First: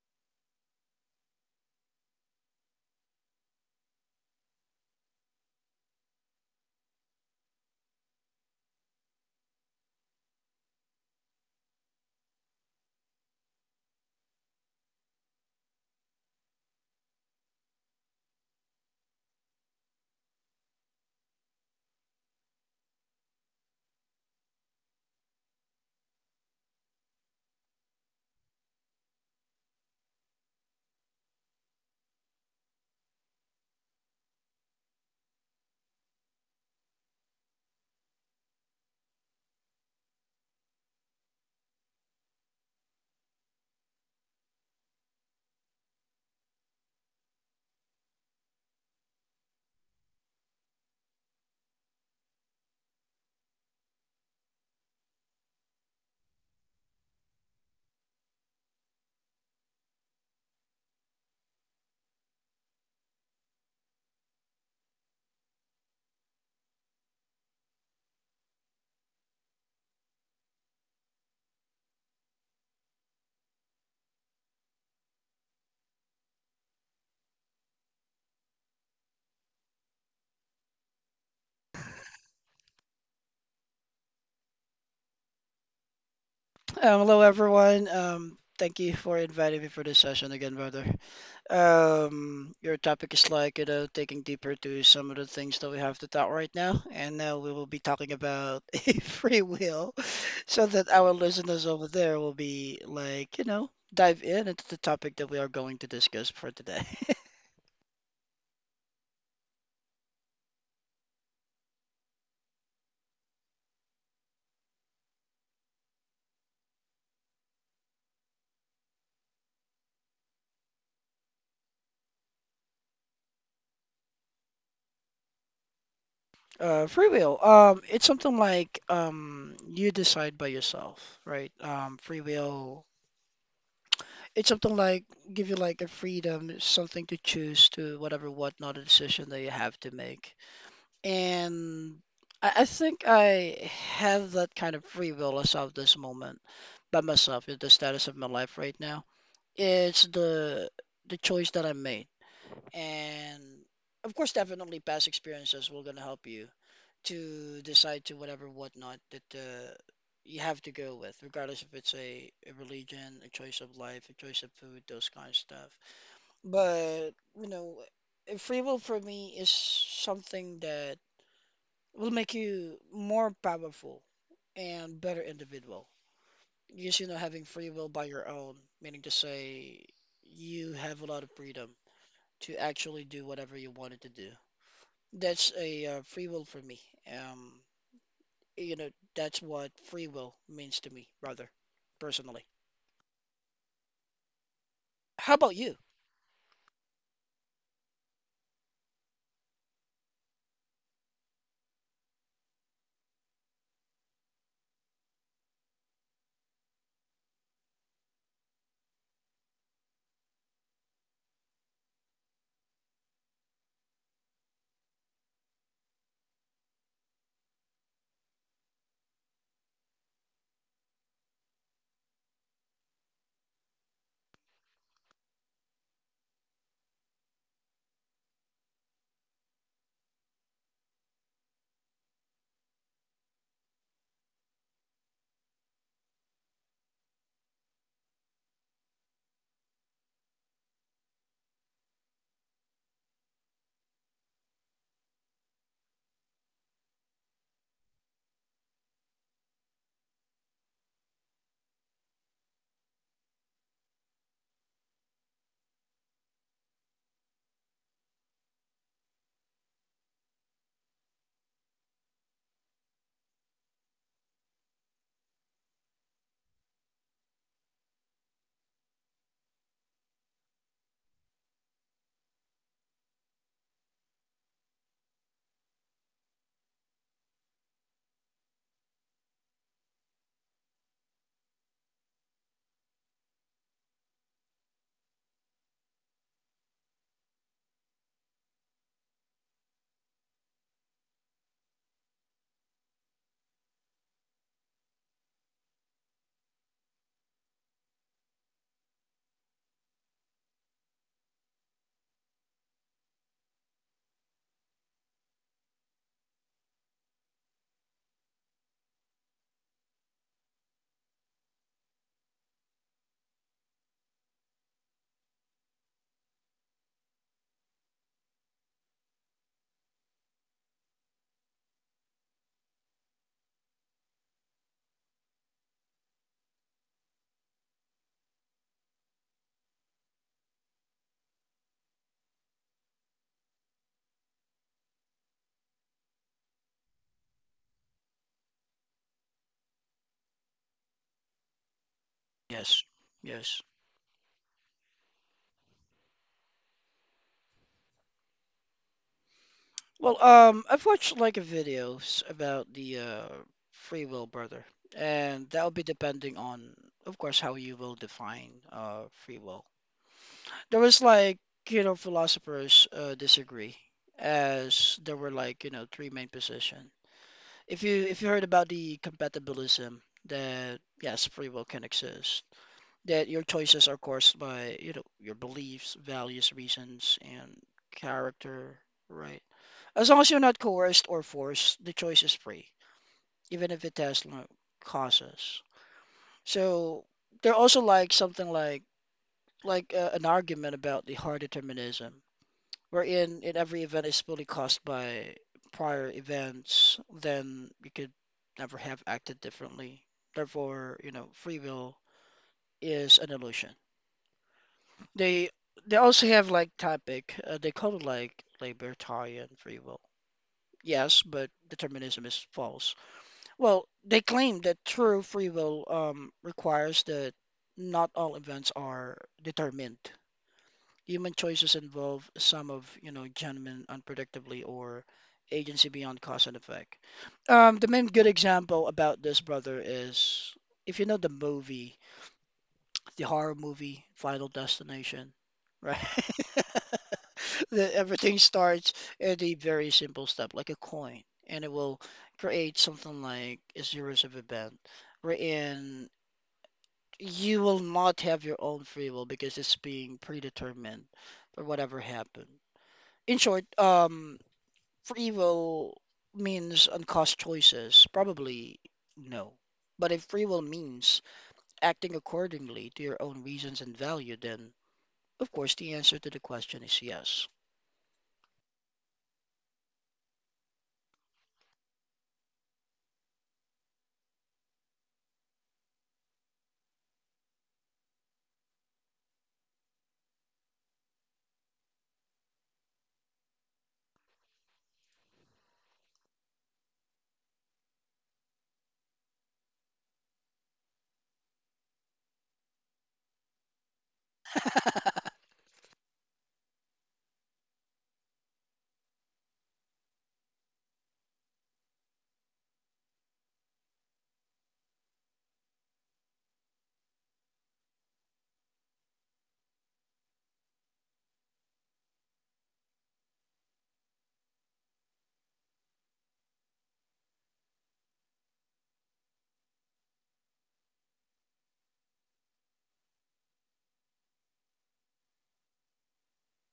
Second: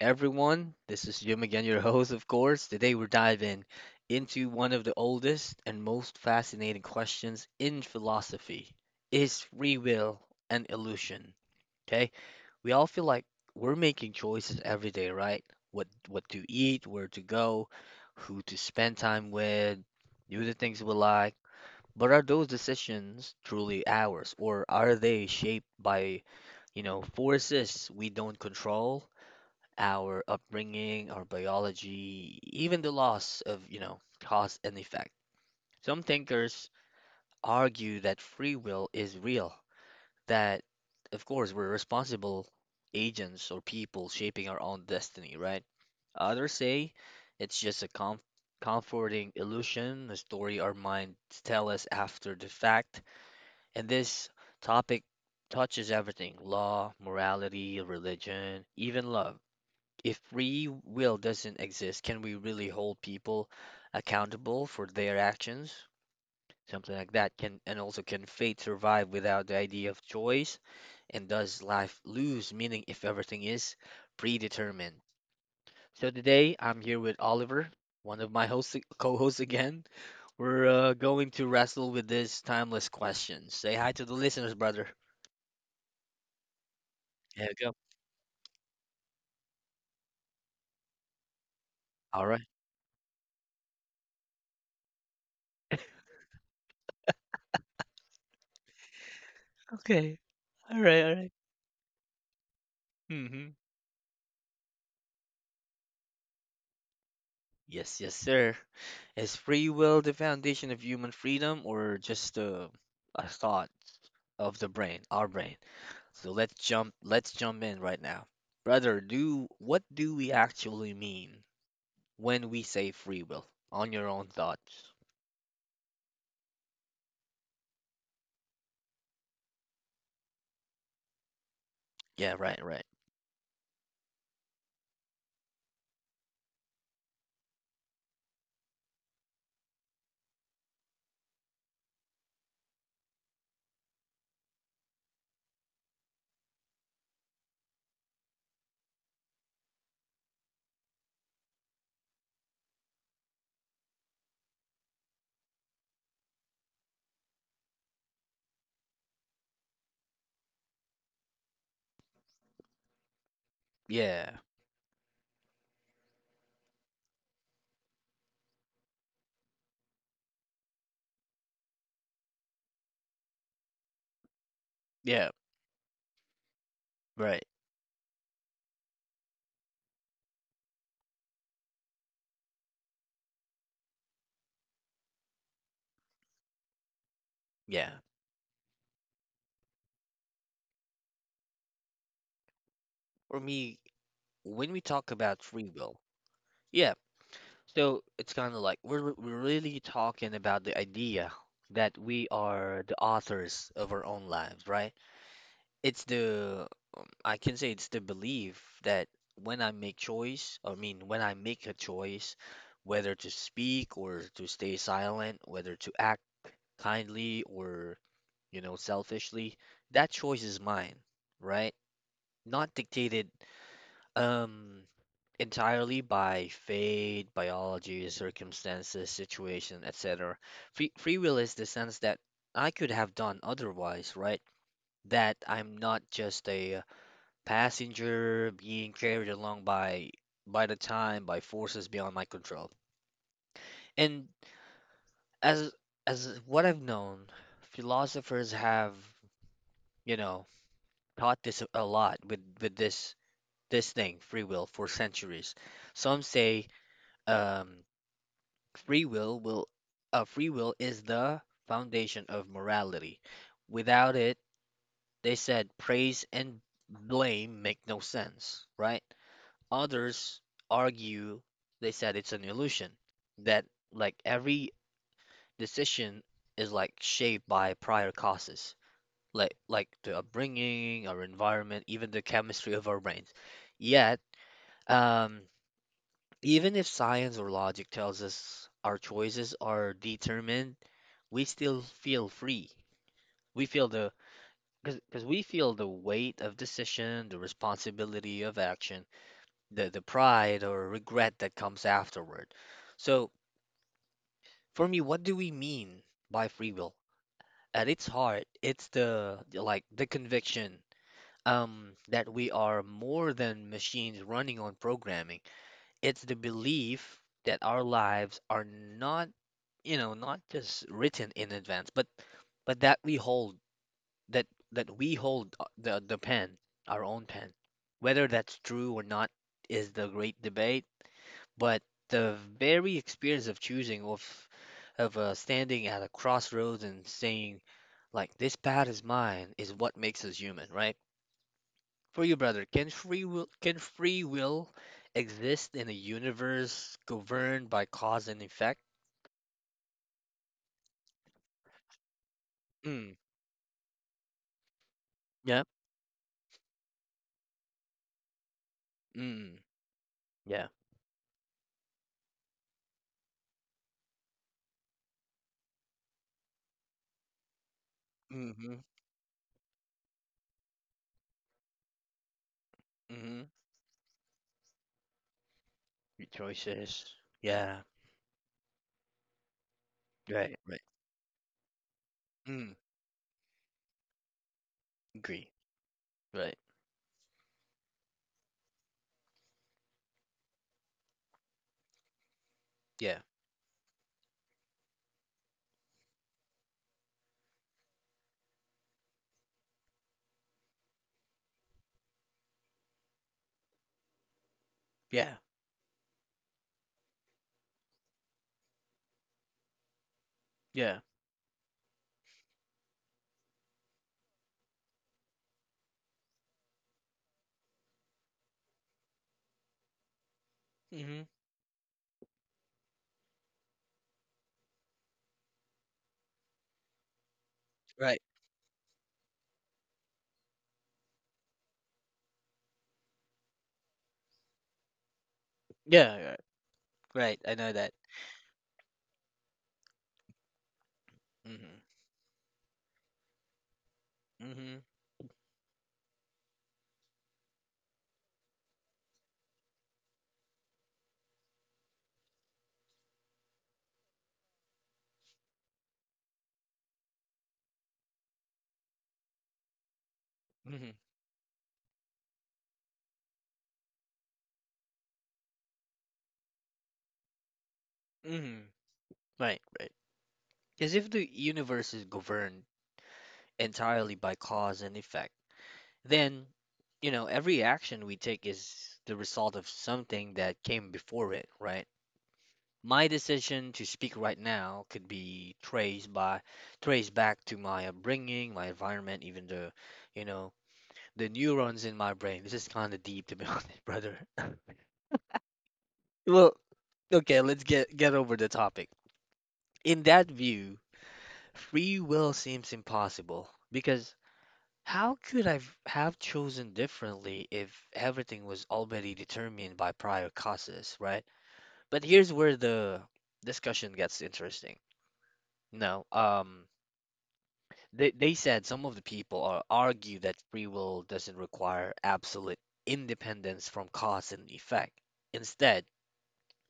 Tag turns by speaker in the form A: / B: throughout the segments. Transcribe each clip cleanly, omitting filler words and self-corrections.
A: everyone. This is Jim again, your host, of course. Today we're diving into one of the oldest and most fascinating questions in philosophy. Is free will an illusion? Okay? We all feel like we're making choices every day, right? What to eat, where to go, who to spend time with, do the things we like. But are those decisions truly ours, or are they shaped by forces we don't control, our upbringing, our biology, even the loss of cause and effect. Some thinkers argue that free will is real, that, of course, we're responsible agents or people shaping our own destiny, right? Others say it's just a comforting illusion, a story our minds tell us after the fact. And this topic touches everything: law, morality, religion, even love. If free will doesn't exist, can we really hold people accountable for their actions? Something like that, can, and also can fate survive without the idea of choice? And does life lose meaning if everything is predetermined? So today I'm here with Oliver, one of my hosts, co-hosts again. We're going to wrestle with this timeless question. Say hi to the listeners, brother.
B: Hello,
A: There you go.
B: everyone. Thank you for inviting me for this session again, brother.
A: All right.
B: Your topic is like, you know, taking deeper to some of the things that we have to talk right now. And now we will be talking about a free will
A: Okay.
B: so
A: All
B: that
A: right.
B: our
A: All right.
B: listeners over there will be like, you
A: Mm-hmm.
B: know, dive in into the topic that we are going to discuss for today.
A: Yes, yes, sir. Is free will the foundation of human freedom or just a thought of the brain, our brain? So let's jump in right now. Brother, do what do we actually mean when we say free will? On your own thoughts.
B: Free will. It's something like you decide by yourself, right? Free
A: Yeah, right,
B: will,
A: right.
B: it's something like give you like a freedom, something to choose to whatever, what not a decision that you have to make. And I think I have that kind of free will as of this moment by myself, with the status of my life right now. It's the choice that I made. And of course, definitely past experiences will gonna help you to decide to whatever whatnot that you have to go with, regardless if it's a religion, a choice of life, a
A: Yeah.
B: choice of food, those kind of stuff. But you know, free will for me is something that will make you more powerful and better
A: Yeah,
B: individual. Just you know, having
A: right.
B: free will by your own, meaning to say you have a lot of freedom to actually do whatever you wanted to do. That's a free will for me. Um,
A: Yeah.
B: you know, that's what free will means to me, rather, personally.
A: For me, when we talk
B: How
A: about
B: about
A: free
B: you?
A: will, yeah, so it's kind of like we're really talking about the idea that we are the authors of our own lives, right? It's the I can say it's the belief that when I make choice, I mean when I make a choice, whether to speak or to stay silent, whether to act kindly or selfishly, that choice is mine, right? Not dictated. Um, entirely by fate, biology, circumstances, situation, etc. Free will is the sense that I could have done otherwise, right? That I'm not just a passenger being carried along by the time by forces beyond my control. And as as what I've known, philosophers have, you know, taught this a lot with this thing, free will, for centuries. Some say um Free will will free will is the foundation of morality. Without it, they said praise and blame make no sense, right? Others argue, they said it's an illusion that, like, every decision is like shaped by prior causes, like the upbringing, our environment, even the chemistry of our brains. Yet, um, even if science or logic tells us our choices are determined, we still feel free. We feel the Because we feel the weight of decision, the responsibility of action, the pride or regret that comes afterward. So for me, what do we mean by free will? At its heart, it's the like the conviction that we are more than machines running on programming. It's the belief that our lives are not, you know, not just written in advance, but that that we hold the pen, our own pen. Whether that's true or not is the great debate, but the very experience of choosing, of standing at a crossroads and saying, like, this path is mine, is what makes us human, right? For you, brother,
B: Yes,
A: can free will
B: yes.
A: can free will exist in a universe governed by cause and effect?
B: Well, I've watched like videos about the
A: Mm,
B: free will, brother, and
A: yeah.
B: that'll be depending on, of course, how you will define free
A: Mm,
B: will.
A: yeah.
B: There was like, you know, philosophers disagree, as there were like, you know, three main positions. If you heard about
A: Mm-hmm.
B: the compatibilism that yes, free will can exist, that your
A: Mm-hmm.
B: choices are caused by, you know, your beliefs,
A: Your
B: values,
A: choices.
B: reasons, and
A: Yeah.
B: character, right? As long as you're not
A: Right. Right.
B: coerced or forced, the choice is free,
A: Mm.
B: even if it has no
A: Agree.
B: causes.
A: Right.
B: So they're also like something like an argument about the hard determinism,
A: Yeah.
B: wherein in every event is fully caused by prior events, then you could never have acted differently. Therefore, you know, free will is an illusion.
A: Yeah.
B: They they also have like topic. They call it like libertarian free will.
A: Yeah.
B: Yes, but determinism is false. Well, they claim that true free will requires that not all events are determined.
A: Hmm.
B: Human choices involve some of, you know, genuine unpredictably or agency beyond cause and effect. The main
A: Right.
B: good example about this, brother, is if you know the movie the horror movie Final Destination, right?
A: Yeah. Right. Right. I know
B: That
A: that.
B: everything starts at a very simple step, like a coin, and it
A: Mm-hmm.
B: will create something like a series of event
A: Mm-hmm.
B: wherein you will not have your own free will because it's being predetermined for whatever happened. In short, free will means uncaused choices. Probably no. But if free will
A: Mm-hmm.
B: means acting accordingly to your own reasons and value, then of course, the answer to the question is yes.
A: Mm-hmm. Right. Right. Because if the universe is governed entirely by cause and effect, then, every action we take is the result of something that came before it. Right. My decision to speak right now could be traced back to my upbringing, my environment, even the you know the neurons in my brain. This is kind of deep, to be honest, brother. Well, okay, let's get over the topic. In that view, free will seems impossible because how could I have chosen differently if everything was already determined by prior causes, right? But here's where the discussion gets interesting. No, they said some of the people are argue that free will doesn't require absolute independence from cause and effect. Instead,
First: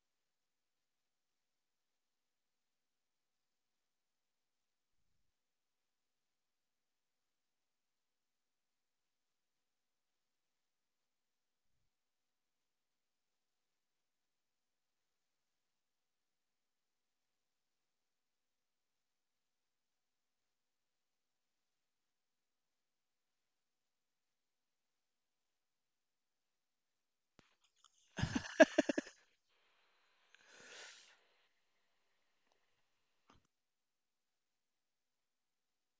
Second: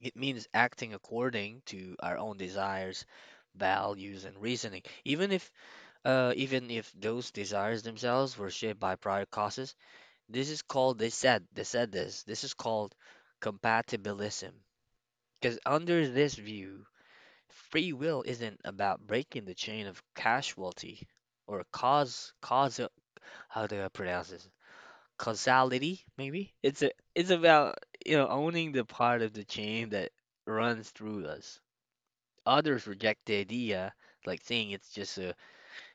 A: it means acting according to our own desires, values, and reasoning. Even if those desires themselves were shaped by prior causes, this is called, they said, this This is called compatibilism. Because under this view, free will isn't about breaking the chain of casualty or cause, how do I pronounce this? Causality, maybe? It's about owning the part of the chain that runs through us. Others reject the idea, like saying it's just a,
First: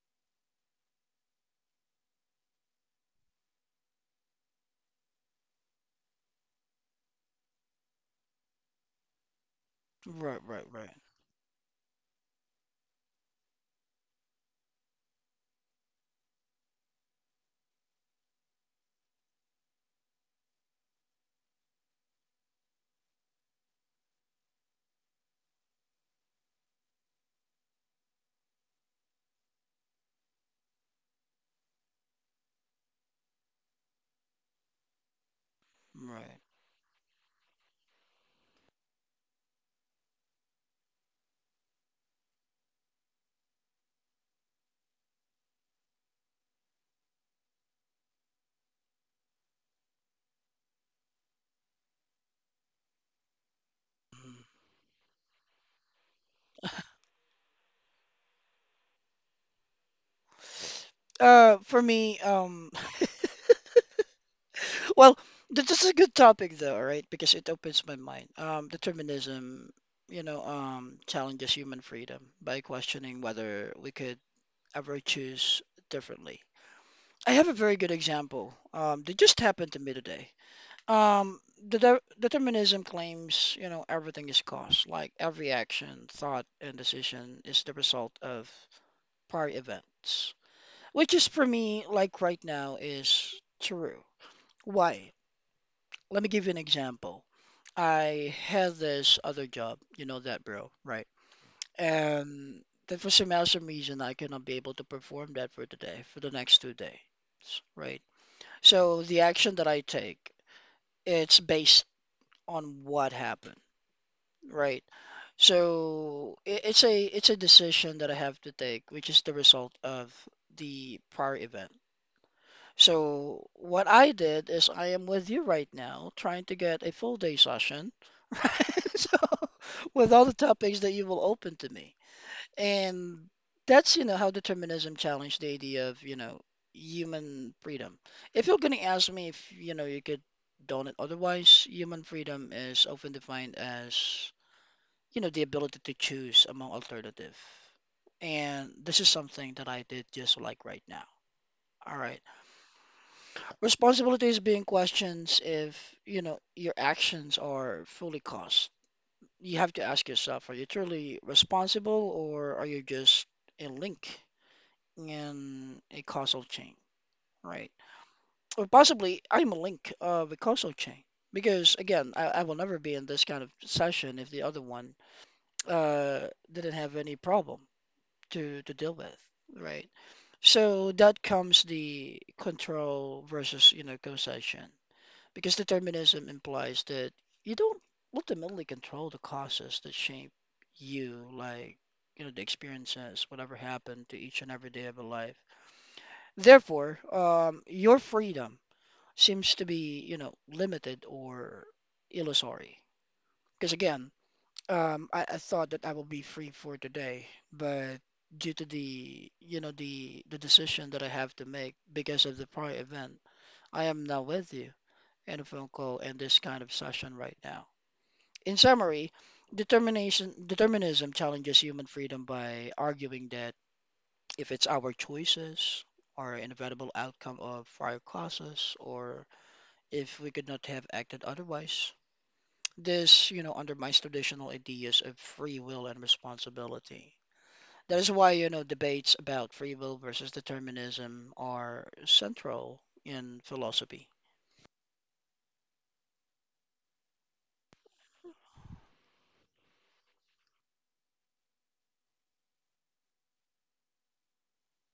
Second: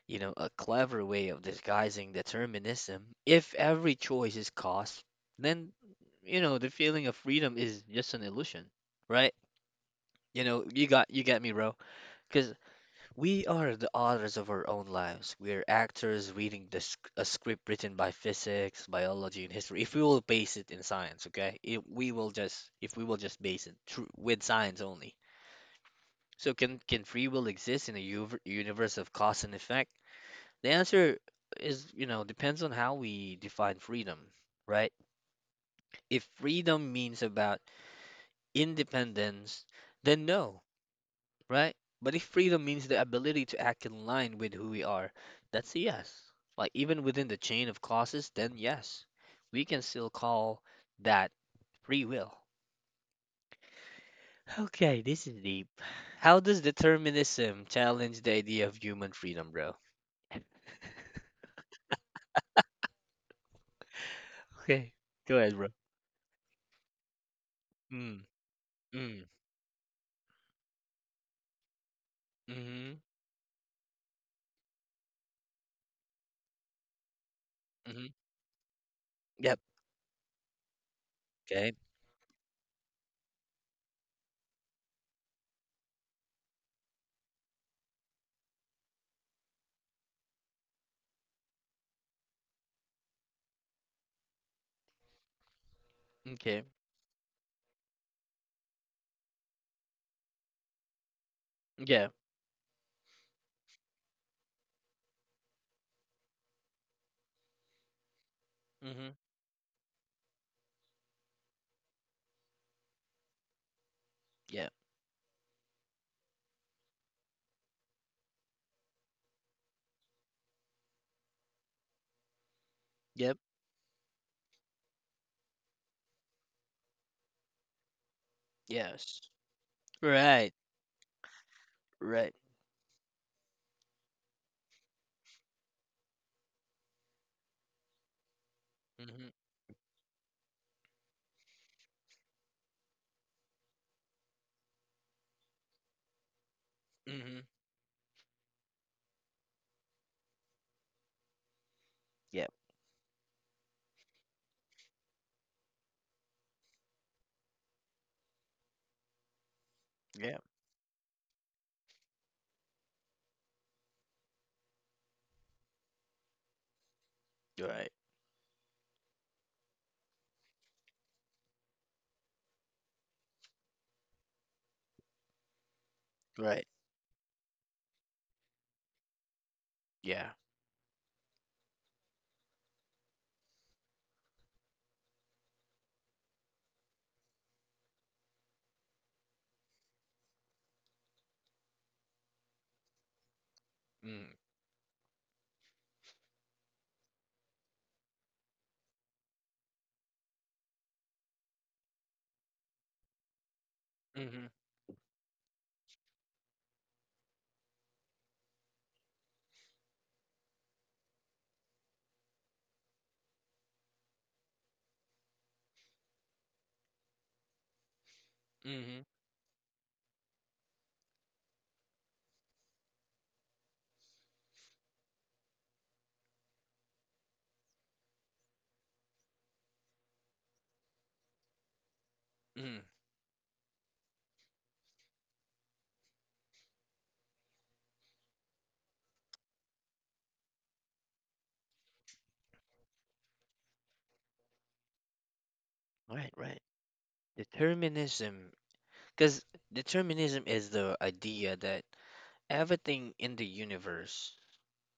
A: you know, a clever way of disguising determinism. If every choice is cost, then, the feeling of freedom is just an illusion, right? You
B: Right,
A: know,
B: right,
A: you
B: right,
A: got you get me, bro. Because we are the authors of our own lives. We are actors reading a script written by physics, biology, and history. If we will base it in science, okay? If we will just base it with science only. So can free will exist in a universe of cause and effect? The answer is, depends on how we define freedom, right? If
B: right.
A: freedom means about independence, then no, right? But if freedom means the ability to act in line with who we are, that's a yes. Like, even within the chain of causes, then yes, we can still call that free will.
B: Mhm.
A: Okay, this is deep. How does determinism challenge the idea of human freedom, bro?
B: For me,
A: Okay,
B: well,
A: go ahead, bro.
B: this is a good topic though, right? Because it opens my
A: Mm,
B: mind.
A: mm,
B: Determinism, you know, challenges human freedom by
A: mm-hmm,
B: questioning whether we could ever choose differently. I have a very good
A: mm-hmm.
B: example. That just
A: Yep.
B: happened to me today. Um,
A: Okay.
B: the de determinism claims, you know, everything is caused, like every action, thought, and decision is the result of prior events, which is for me, like right now, is true. Why? Let me give you an
A: Okay.
B: example. I had this other job, you know that, bro, right?
A: Yeah.
B: And that for some awesome reason, I cannot be able to perform that for today, for the next 2 days, right? So
A: Mm-hmm.
B: the action that I take, it's based on what happened.
A: Yeah.
B: Right. So it's a decision that I have to take, which is the result of the prior event.
A: Yep.
B: So what I did is I am with you right now, trying to get a full day session, right?
A: Yes.
B: So with all the
A: Right.
B: topics that you will open to me.
A: Right.
B: And that's, you know, how determinism challenged the idea of, you know, human freedom. If you're gonna ask
A: Mm-hmm.
B: me if, you know, you could donate otherwise, human freedom is often defined as you know, the ability to choose among
A: Mm-hmm.
B: alternative. And this is something that I did just like right now. All right.
A: Yep.
B: Responsibility is being questions if, you know, your actions are fully caused. You have to ask
A: Yeah.
B: yourself, are you truly responsible or are you just a link in a causal chain, right?
A: Right.
B: Or possibly I'm a link of a causal chain. Because again, I will never be in this kind of session if the other one uh,
A: Right.
B: didn't have any problem to deal with, right?
A: Yeah.
B: So that comes the control versus, you know, causation. Because determinism implies that you don't ultimately control the causes that shape you, like, you know, the experiences, whatever happened to
A: Mm.
B: each and every day of your life. Therefore, your freedom seems to be, you know, limited or illusory. Because again,
A: Mm-hmm.
B: I thought that I will be free for today, but due to the, you know, the decision that I have to make because of the prior event, I am now with you in a phone call and this kind of session right now. In
A: Mm-hmm.
B: summary, determination determinism challenges human freedom by arguing that if it's our choices or inevitable outcome of prior causes, or if we could not have acted otherwise,
A: Mm.
B: this, you know, undermines traditional ideas of free will and responsibility. That is why, you know, debates about free will versus determinism are central in philosophy.
A: Right. Right. Determinism. Because determinism is the idea that everything in the universe,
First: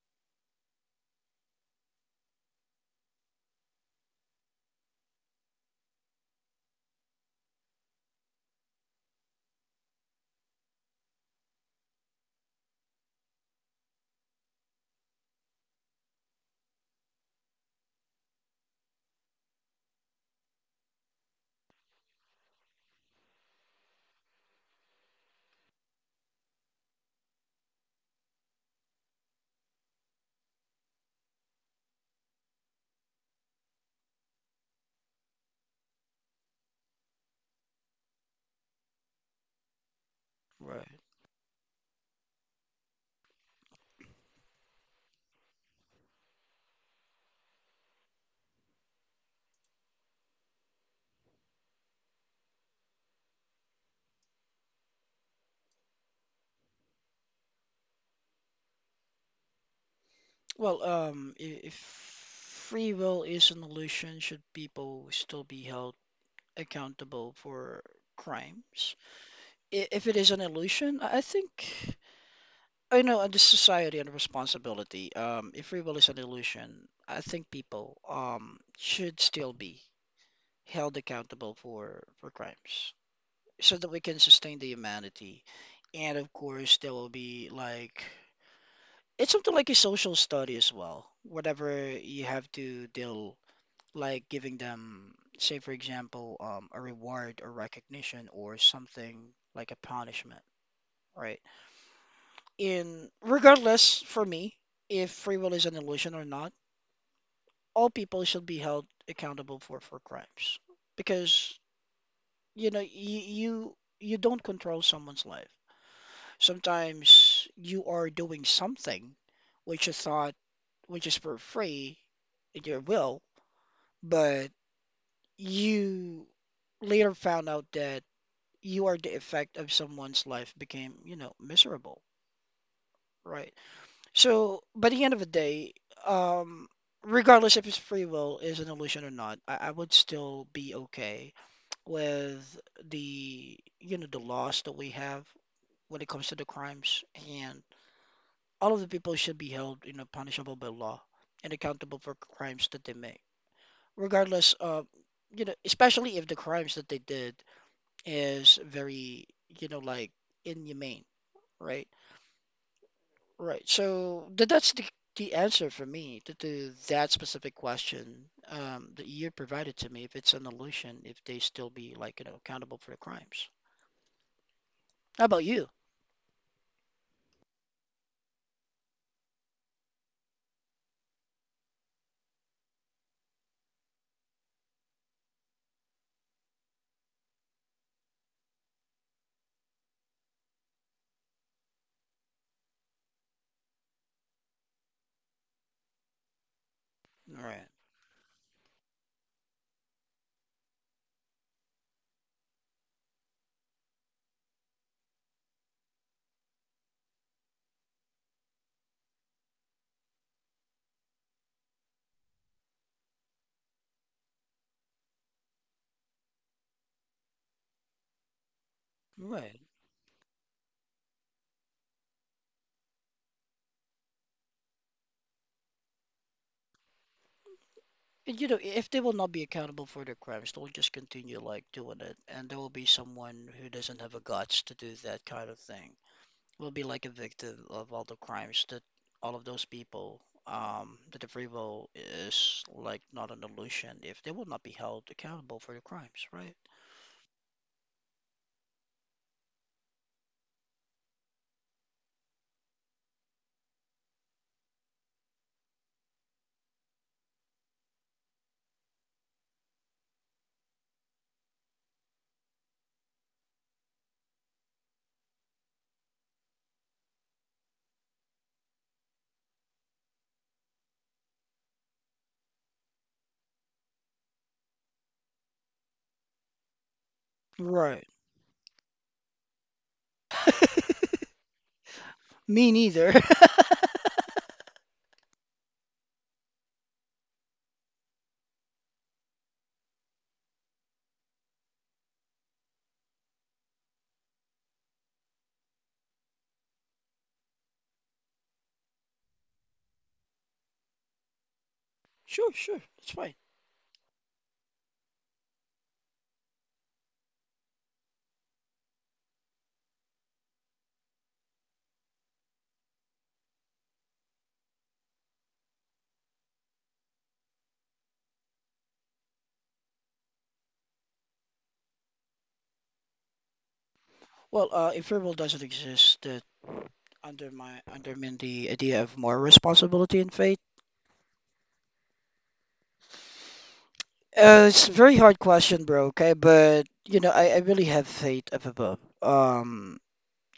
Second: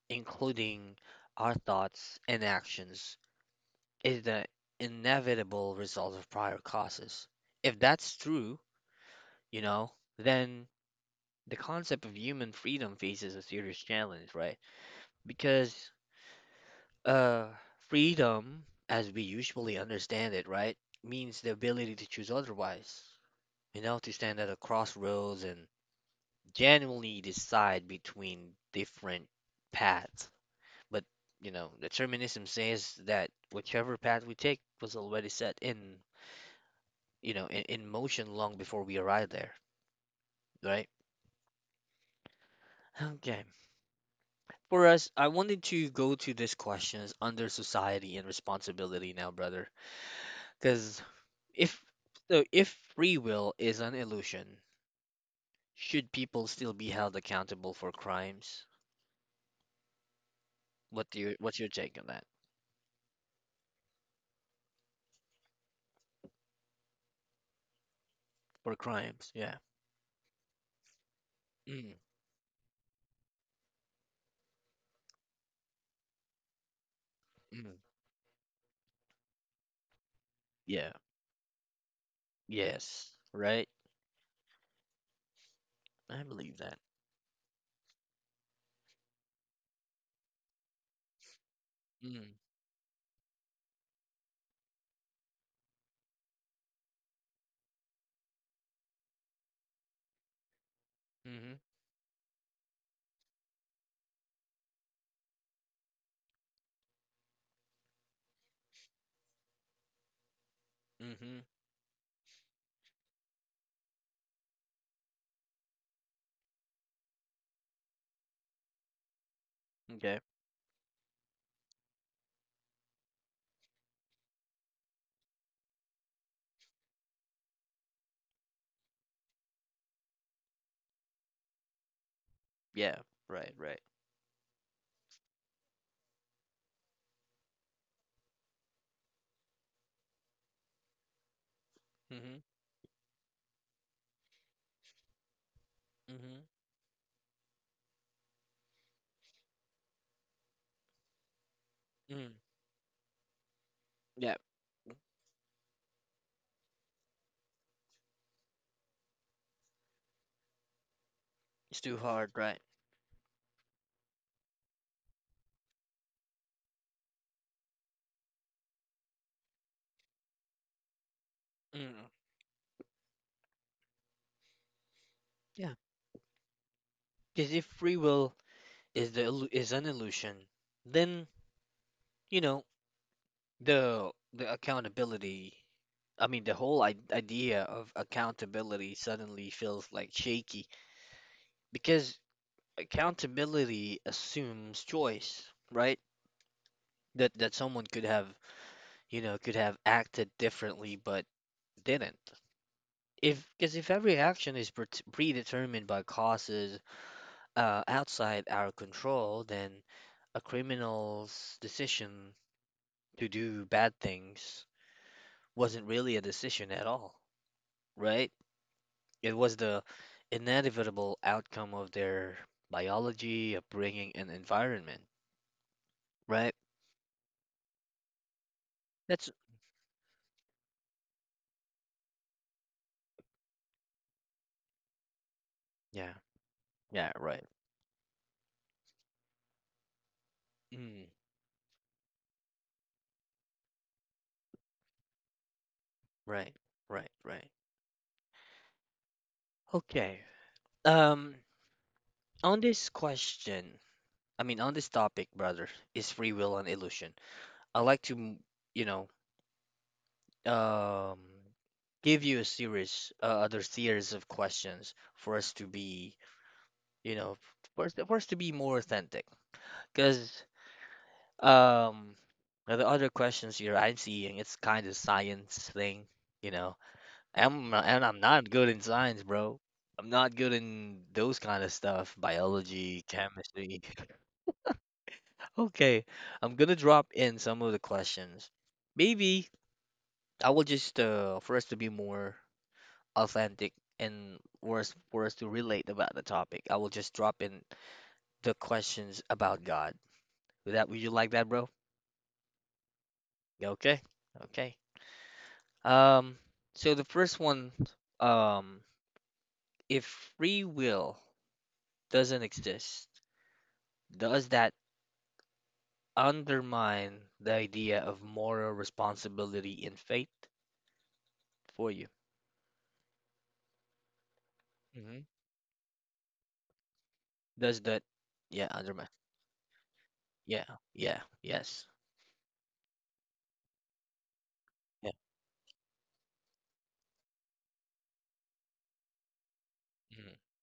A: including our thoughts and actions, is the inevitable result of prior causes. If that's true, you know, then the concept of human freedom faces a serious challenge, right? Because uh, freedom, as we usually understand it, right, means the ability to choose otherwise, to stand at a crossroads and genuinely decide between different paths. But, determinism says that whichever path we take was already set in motion long before we arrive there, right?
B: Right.
A: Okay. For us, I wanted to go to this questions under society and responsibility now, brother. Because if if free will is an illusion, should people still be held accountable for crimes?
B: Well,
A: What do you, what's your
B: if
A: take on that?
B: free will is an illusion, should people still be held accountable for
A: For
B: crimes?
A: crimes, yeah.
B: I- If it is an illusion, I think,
A: Mm,
B: I know, under society and responsibility, if free will is an illusion, I think
A: mm,
B: people should still be
A: yeah.
B: held accountable for crimes
A: Yes. Right?
B: so that we can sustain the humanity, and
A: I
B: of
A: believe that.
B: course there will be like it's something like a social study as well, whatever you
A: Mm,
B: have to deal, like giving them, say for example, a reward or recognition or something like a punishment, right?
A: mm-hmm.
B: In regardless for me, if free will is an illusion or not, all people should be held accountable for crimes,
A: Mm-hmm.
B: because you know you don't control someone's life. Sometimes you are doing something which you
A: Okay.
B: thought which is for free in your will, but you later found out that you are the effect of someone's life became, you know, miserable,
A: Yeah. Right,
B: right?
A: right.
B: So by the end of the day, um regardless if it's free will is an illusion or not, I would still be okay
A: Mm-hmm.
B: with the, you know, the loss that we have when it comes to
A: Mm-hmm.
B: the crimes, and all of the people should be held, you know, punishable by law and accountable for
A: Mm.
B: crimes that they make, regardless of, you know, especially if the crimes that they did is very, you know, like inhumane,
A: It's
B: right?
A: too hard, right?
B: Right. So that's the answer for me to that specific question that you provided to me. If it's an illusion, if they still be
A: Mm.
B: like, you know, accountable for the crimes. How about you?
A: Yeah, because if free will is an illusion, then you know the accountability. I mean, the whole idea of accountability suddenly feels like shaky because accountability assumes choice, right? That
B: Right.
A: someone could have acted differently but didn't. If because if every action is predetermined by causes outside our control, then a criminal's decision to do bad things wasn't really a decision at all, right? It was
B: Right.
A: the inevitable outcome of their biology, upbringing, and environment, right?
B: And you know, if they will
A: That's,
B: not be accountable for their crimes, they'll just continue like doing it, and there will be someone who doesn't have the guts to do that kind of thing.
A: yeah,
B: Will be like
A: yeah,
B: a
A: right.
B: victim of all the crimes that all of those people,
A: Mm,
B: that the free will is like not an illusion if they will not be held accountable for their crimes,
A: right,
B: right?
A: right, right. Okay. Um, on this question, I mean, on this topic, brother, is free will an illusion? I like to, you know, um give you a series, other series of questions for us to be you know for us to be more authentic, because um the other questions here, I'm seeing, it's kind of science thing, you know. i'm and
B: Right.
A: i'm not good in science, bro. I'm not good in those kind of stuff:
B: Me
A: biology,
B: neither.
A: chemistry. Okay, I'm gonna drop in some of the questions. Maybe I will just, for us to be more authentic and words to relate about the topic. I will just drop in the questions about God. Would you like that, bro?
B: Sure, sure, it's fine.
A: Okay. Okay. Um so the first one, um if free will doesn't exist, does that undermine the idea of moral responsibility in faith for you?
B: Well, if free
A: Hmm.
B: will doesn't exist, that
A: Does that,
B: undermine
A: yeah,
B: the
A: undermine.
B: idea of moral responsibility and faith.
A: Yeah. Yeah. Yes.
B: It's a
A: Yeah.
B: very hard question, bro. Okay, but you know, I really have faith up above.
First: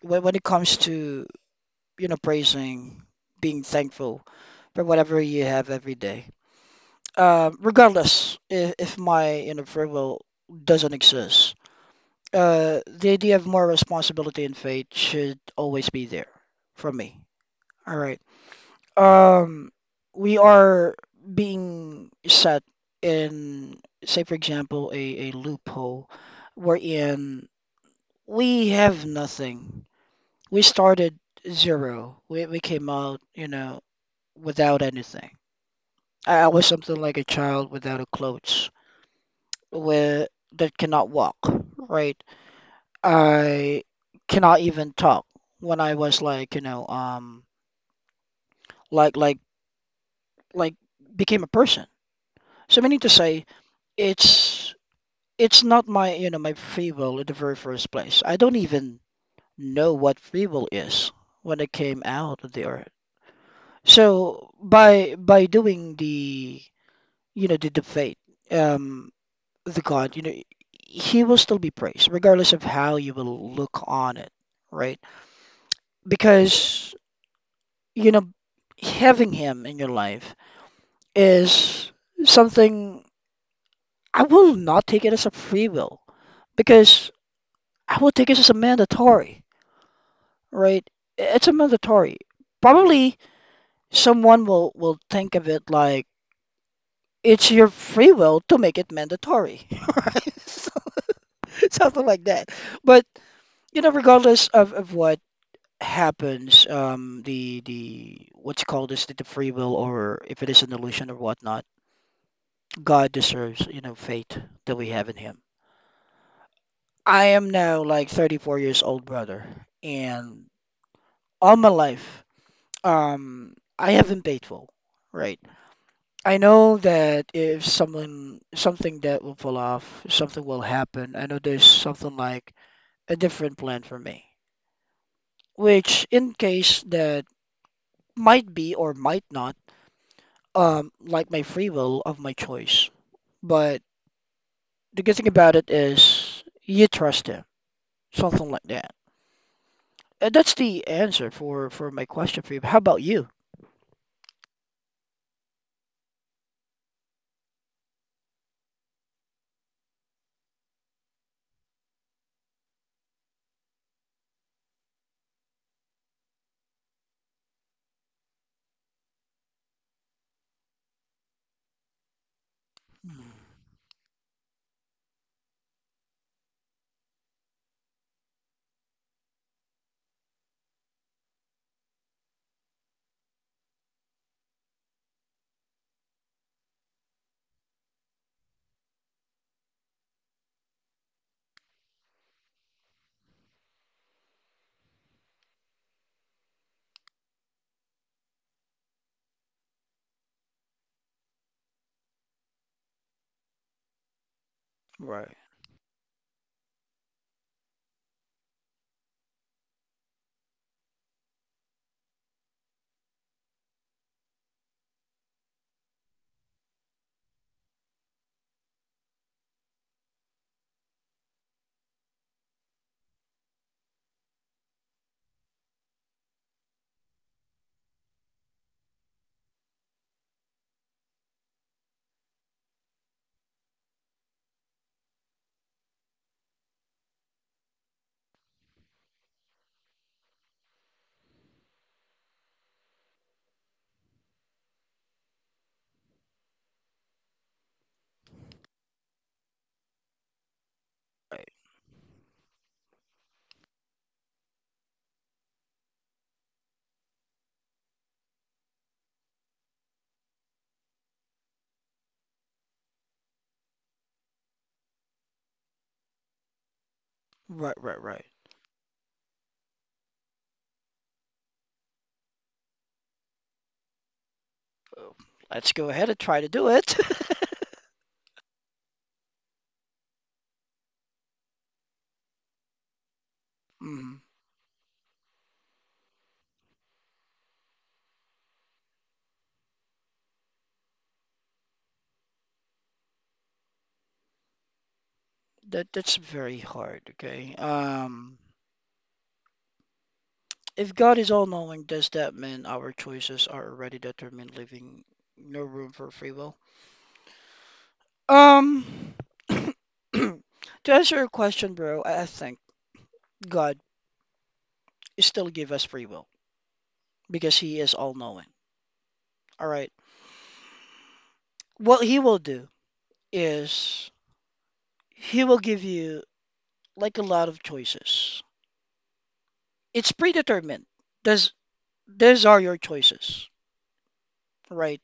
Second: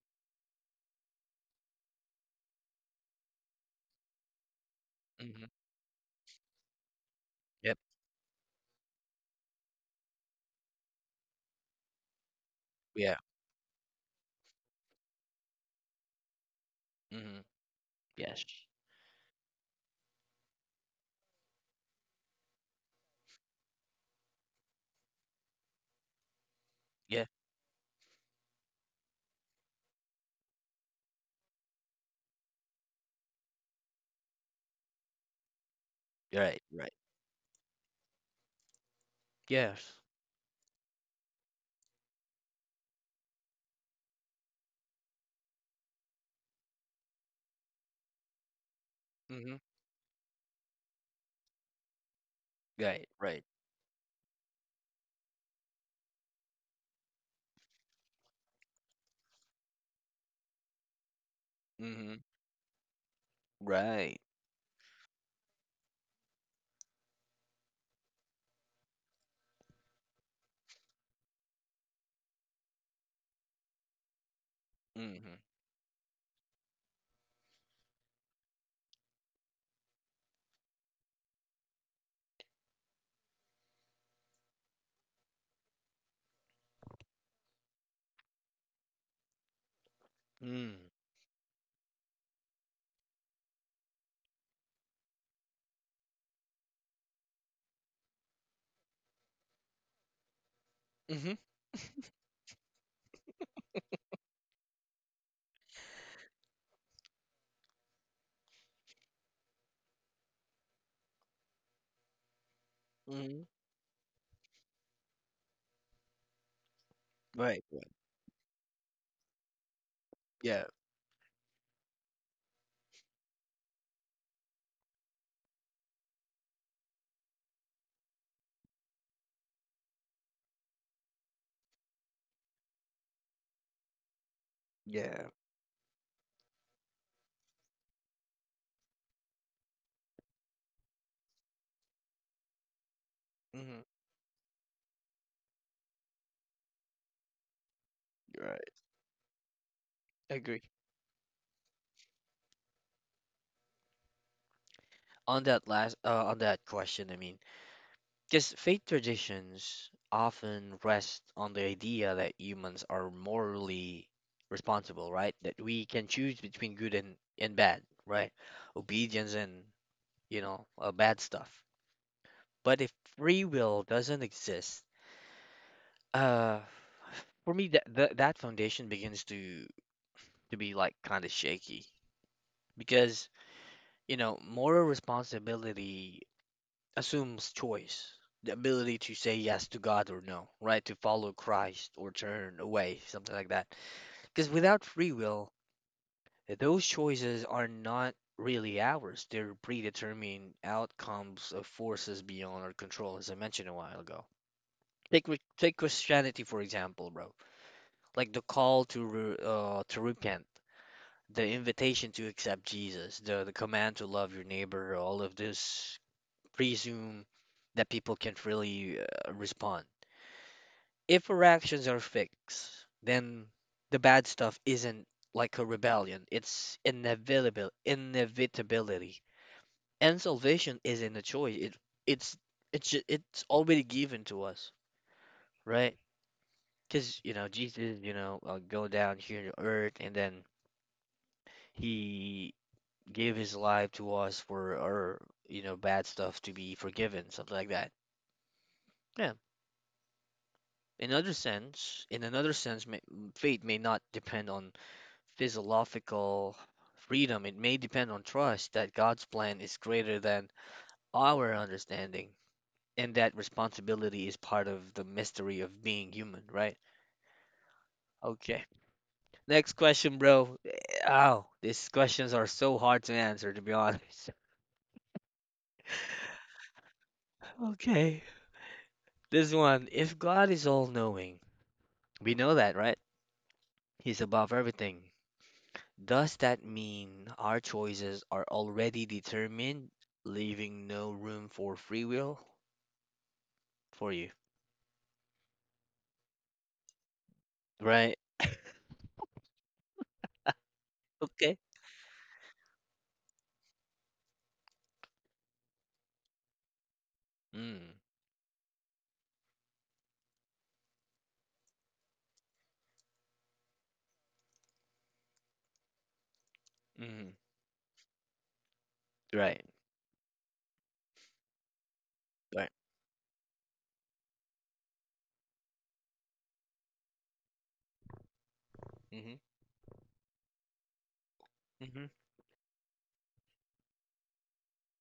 B: When it comes to you know praising, being thankful for whatever you
A: Mm-hmm.
B: have every day,
A: Yep.
B: regardless if my you know free will doesn't exist, the
A: Yeah.
B: idea of more responsibility and faith should always be there for me.
A: Mm-hmm.
B: All right,
A: Yes.
B: um we are being set in, say for example, a loophole wherein we have nothing, we started zero, we came out you know without anything. I
A: Right,
B: was
A: right.
B: something like a child without a clothes
A: Yes.
B: with that cannot walk, right? I cannot even talk when I was like you know like like
A: Mm-hmm.
B: like became a person. So meaning to
A: Right,
B: say,
A: right.
B: it's it's not my, you know, my free will in the very first place. I don't even know what free will is when it came
A: Mm-hmm.
B: out of the earth.
A: Right.
B: So by doing the the debate, um, the God, you know, he will still be praised regardless of how you will look on it, right?
A: Mm-hmm.
B: Because you know having him in your life is something I will not take it as a free will, because I will take it as a mandatory,
A: Mm.
B: right? It's a mandatory. Probably someone will think of it like it's your free will to make it mandatory, right? So-
A: Mm-hmm.
B: Something like that. But you know, regardless of what happens, the what's called is the free will, or if it is an illusion or whatnot, God
A: Mm-hmm.
B: deserves you know faith that we have in Him. I am
A: Right,
B: now
A: right.
B: like 34 years old, brother, and
A: Yeah,
B: all my life, I have been faithful, right? I know that if someone something that will pull off, something will happen. I know there's something like a different plan for me,
A: yeah.
B: which in case that might be or might not, like my free will of my choice. But
A: Mm-hmm.
B: the good thing about it is you trust him, something like
A: Right.
B: that. Uh,
A: I
B: That's
A: agree.
B: the answer for my question for you. How about you?
A: On that last on that question, I mean, because faith traditions often rest on the idea that humans are morally responsible, right? That we can choose between good and bad, right? Obedience and, bad stuff. But if
B: Hmm.
A: free will doesn't exist, uh for me, that foundation begins to be like kind of shaky because moral responsibility assumes choice, the ability to say yes to God or no, right? To follow Christ or turn away, something like that. Because without free will, those choices are not really ours. They're predetermined outcomes of forces beyond our control, as I mentioned a while ago.
B: Right,
A: Take Christianity for example, bro. Like the call to to repent, the invitation to accept Jesus, the command to love your neighbor, all of this presume that people can really respond. If our actions are fixed, then the bad stuff isn't like a rebellion. It's inevitable, inevitability, and salvation isn't a choice. It's it's already given to us, right? Because you know Jesus, go down here to earth, and then he give his life to us for our, bad stuff to be forgiven, something like that. Yeah. In other
B: right,
A: sense, in another sense, may, faith may not depend on physiological freedom. It may depend on trust that God's plan is greater than our understanding, and that responsibility is part of the mystery of being human, right?
B: right, right, right.
A: Okay. Next question, bro. Ow, these questions are so hard to answer, to be honest.
B: Uh, Let's go ahead and try to do it.
A: Okay. This one, if God is all knowing, we know that, right?
B: Mhm.
A: He's above everything. Does that mean our choices are already determined, leaving no room for free will for you?
B: That that's very hard, okay?
A: Right.
B: If God is
A: Okay.
B: all-knowing, does that mean our choices are already determined, leaving no room for free will?
A: Mm.
B: Um, to answer your question, bro, I think God still give us free will
A: Hmm.
B: because He is all-knowing.
A: Right.
B: All right. What He will do
A: Right.
B: is He will give you like a lot of choices.
A: Hmm.
B: It's predetermined. Does
A: Hmm.
B: these are your choices, right?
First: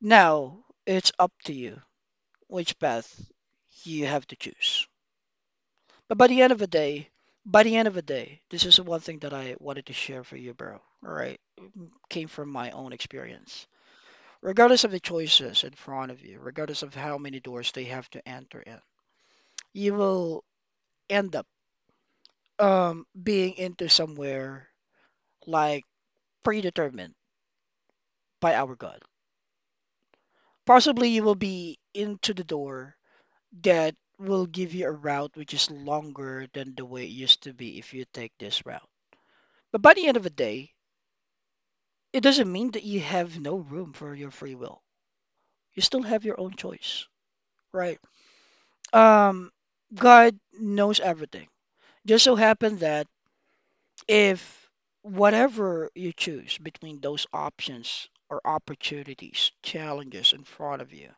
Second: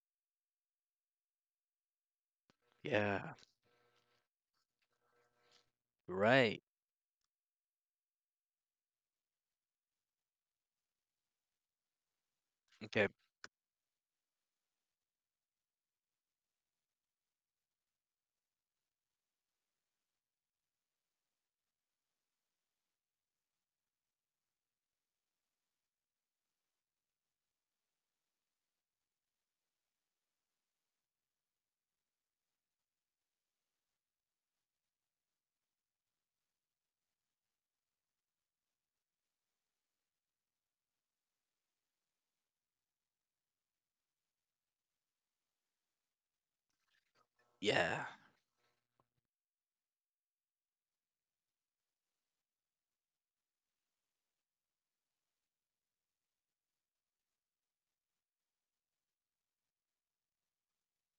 B: Now it's up to you which path
A: Yeah.
B: you have to choose. But by the end of
A: Right.
B: the day, this is the one thing that I wanted to share for you, bro. All right, came from my own
A: Okay.
B: experience. Regardless of the choices in front of you, regardless of how many doors they have to enter in, you will end up being into somewhere like predetermined by our God. Possibly you will be into the door that will give you a route which is longer than the way it used to be if you take this route. But by the end of the day, it doesn't mean that you have no room for your free will. You still have your own choice, right?
A: Yeah.
B: Um, God knows everything. Just so happened that if whatever you choose between those options or opportunities, challenges in front of you,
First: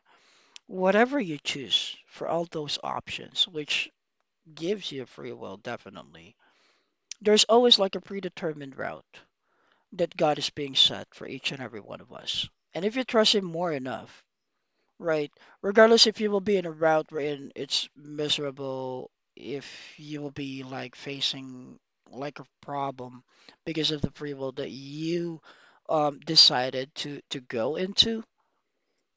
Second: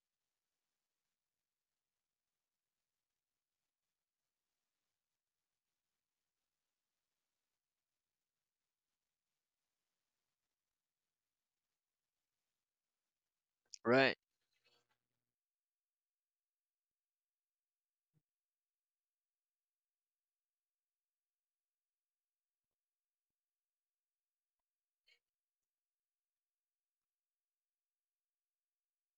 B: whatever you choose for all those options, which gives you free will, definitely, there's always like a predetermined route that God is being set for each and every one of us. And if you trust Him more
A: Right.
B: enough, right, regardless if you will be in a route wherein it's miserable, if you will be like facing like a problem because of the free will that you decided to go into,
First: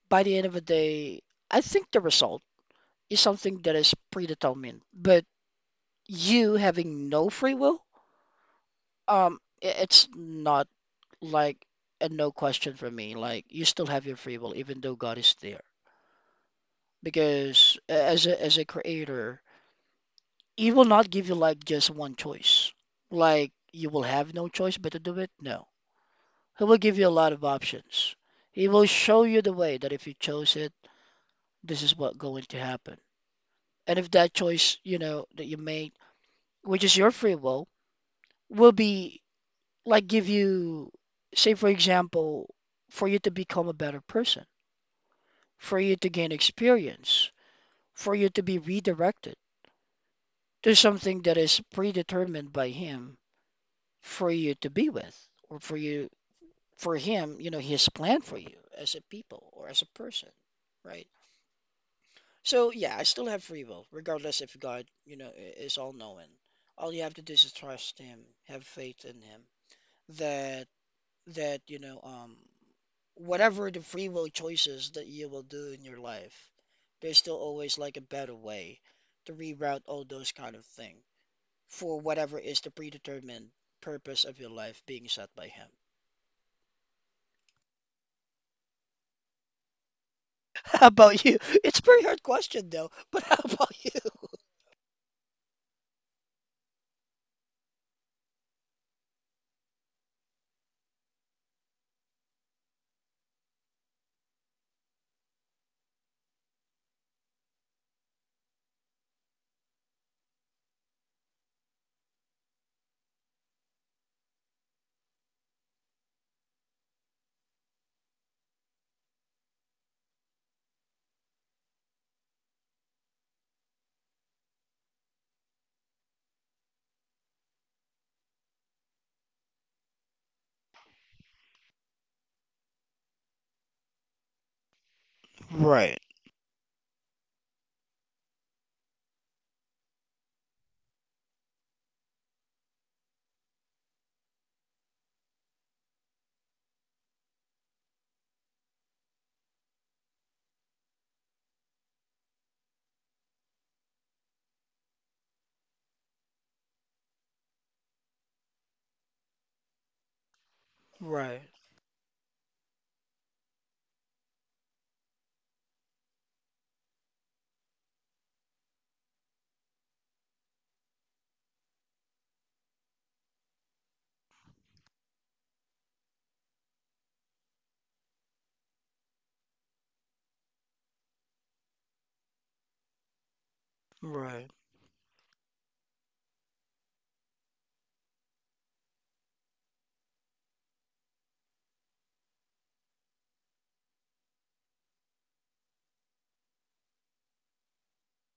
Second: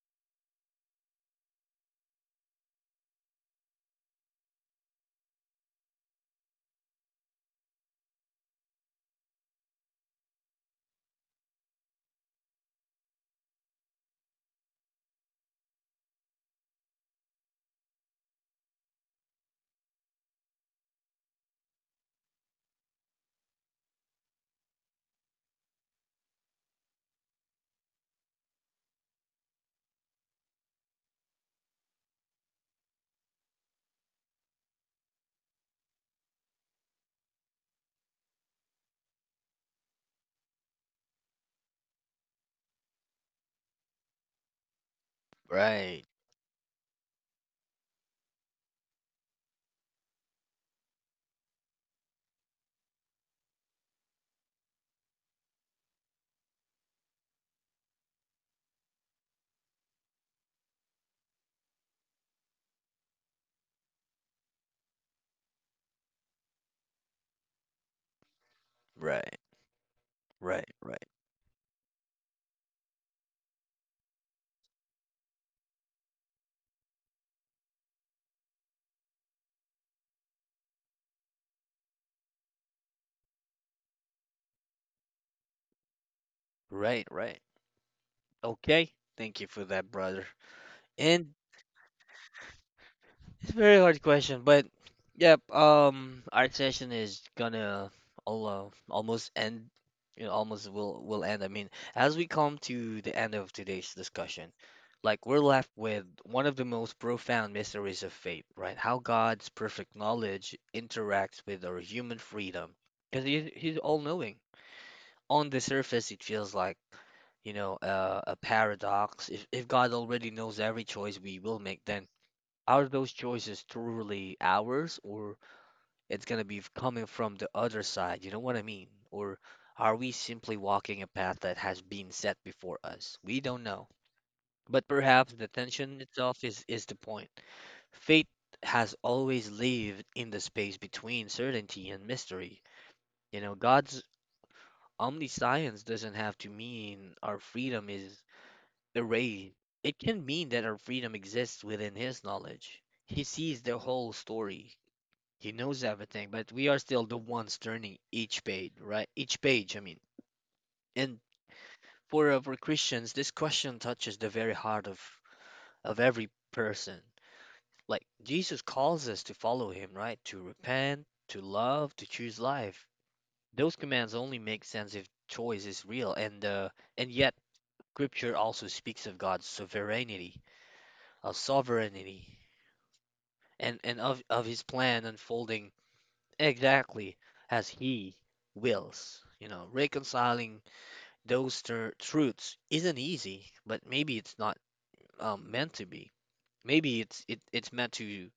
B: by the end of the day, I think the result is something that is predetermined. But you having no free will, um, it's not like a no question from me, like you still have your free will even though God is there, because as a creator, he will not give you like just one choice, like you will have no choice but to do it. No, he will give you a lot of options. He will show you the way that if you chose it, this is what going to happen. And if that choice you know that you made, which is your free will be like give you, say for example, for you to become a better person, for you
A: Right.
B: to gain experience, for you to be redirected to something that is predetermined by him, for you to be with, or for you, for him, you know, his plan for you as a people or as a person, right? So yeah, I still have free will, regardless if God, you know, is all knowing. All you have to do is trust him, have faith in
A: Right.
B: him. Then
A: Right. Right.
B: that you know whatever the free will choices that you will do in your life, there's still always like a better way to reroute all those kind of thing for whatever is the predetermined purpose of your life being set by him.
A: Right. Right. Okay. Thank you for that, brother.
B: How about
A: And
B: you? It's a very hard question though, but how
A: it's a
B: about
A: very
B: you?
A: hard question, but yep, art session is gonna al- almost end, almost will end. I mean, as we come to the end of today's discussion, like we're left with one of the most profound mysteries of faith, right? How God's perfect knowledge interacts with our human freedom. Because he's all-knowing. On the surface, it feels like a paradox. If God already knows every choice we will make, then are those choices truly ours, or it's gonna be coming from the other side? You know what I mean? Or are we simply walking a path that has been set before us? We don't know. But perhaps the
B: Right.
A: tension itself is the point. Fate has always lived in the space between certainty and mystery. You know, God's omniscience doesn't have to mean our freedom is erased. It can mean that our freedom exists within His knowledge. He sees the whole story. He knows everything, but we are still the ones turning each page, right? Each page, I mean. And
B: Right,
A: for Christians, this question touches the very heart of every person. Like Jesus calls us to follow him, right? To repent, to love, to choose life. Those commands only make sense if choice is real. And yet, Scripture also speaks of sovereignty, and of
B: right,
A: His plan unfolding exactly as he wills. You know, reconciling those truths isn't easy, but maybe it's not meant to be. Maybe it's meant to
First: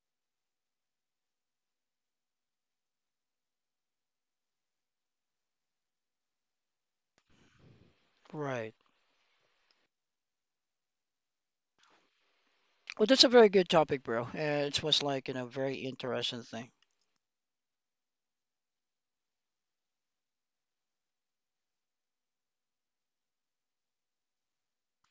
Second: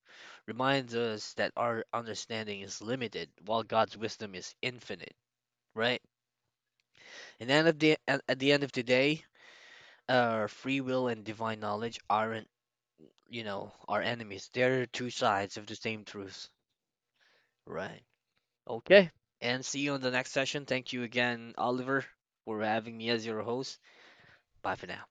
A: remind us that our understanding is limited, while God's wisdom is infinite, right? And then at the end of
B: right.
A: the day, free will and divine knowledge aren't,
B: Well, that's a
A: you
B: very good
A: know, our
B: topic, bro.
A: enemies.
B: It
A: They're
B: was
A: two
B: like, you know,
A: sides of the
B: very
A: same
B: interesting
A: truth,
B: thing.
A: right? Okay. And see you in the next session. Thank you again, Oliver, for having me as your host. Bye for now.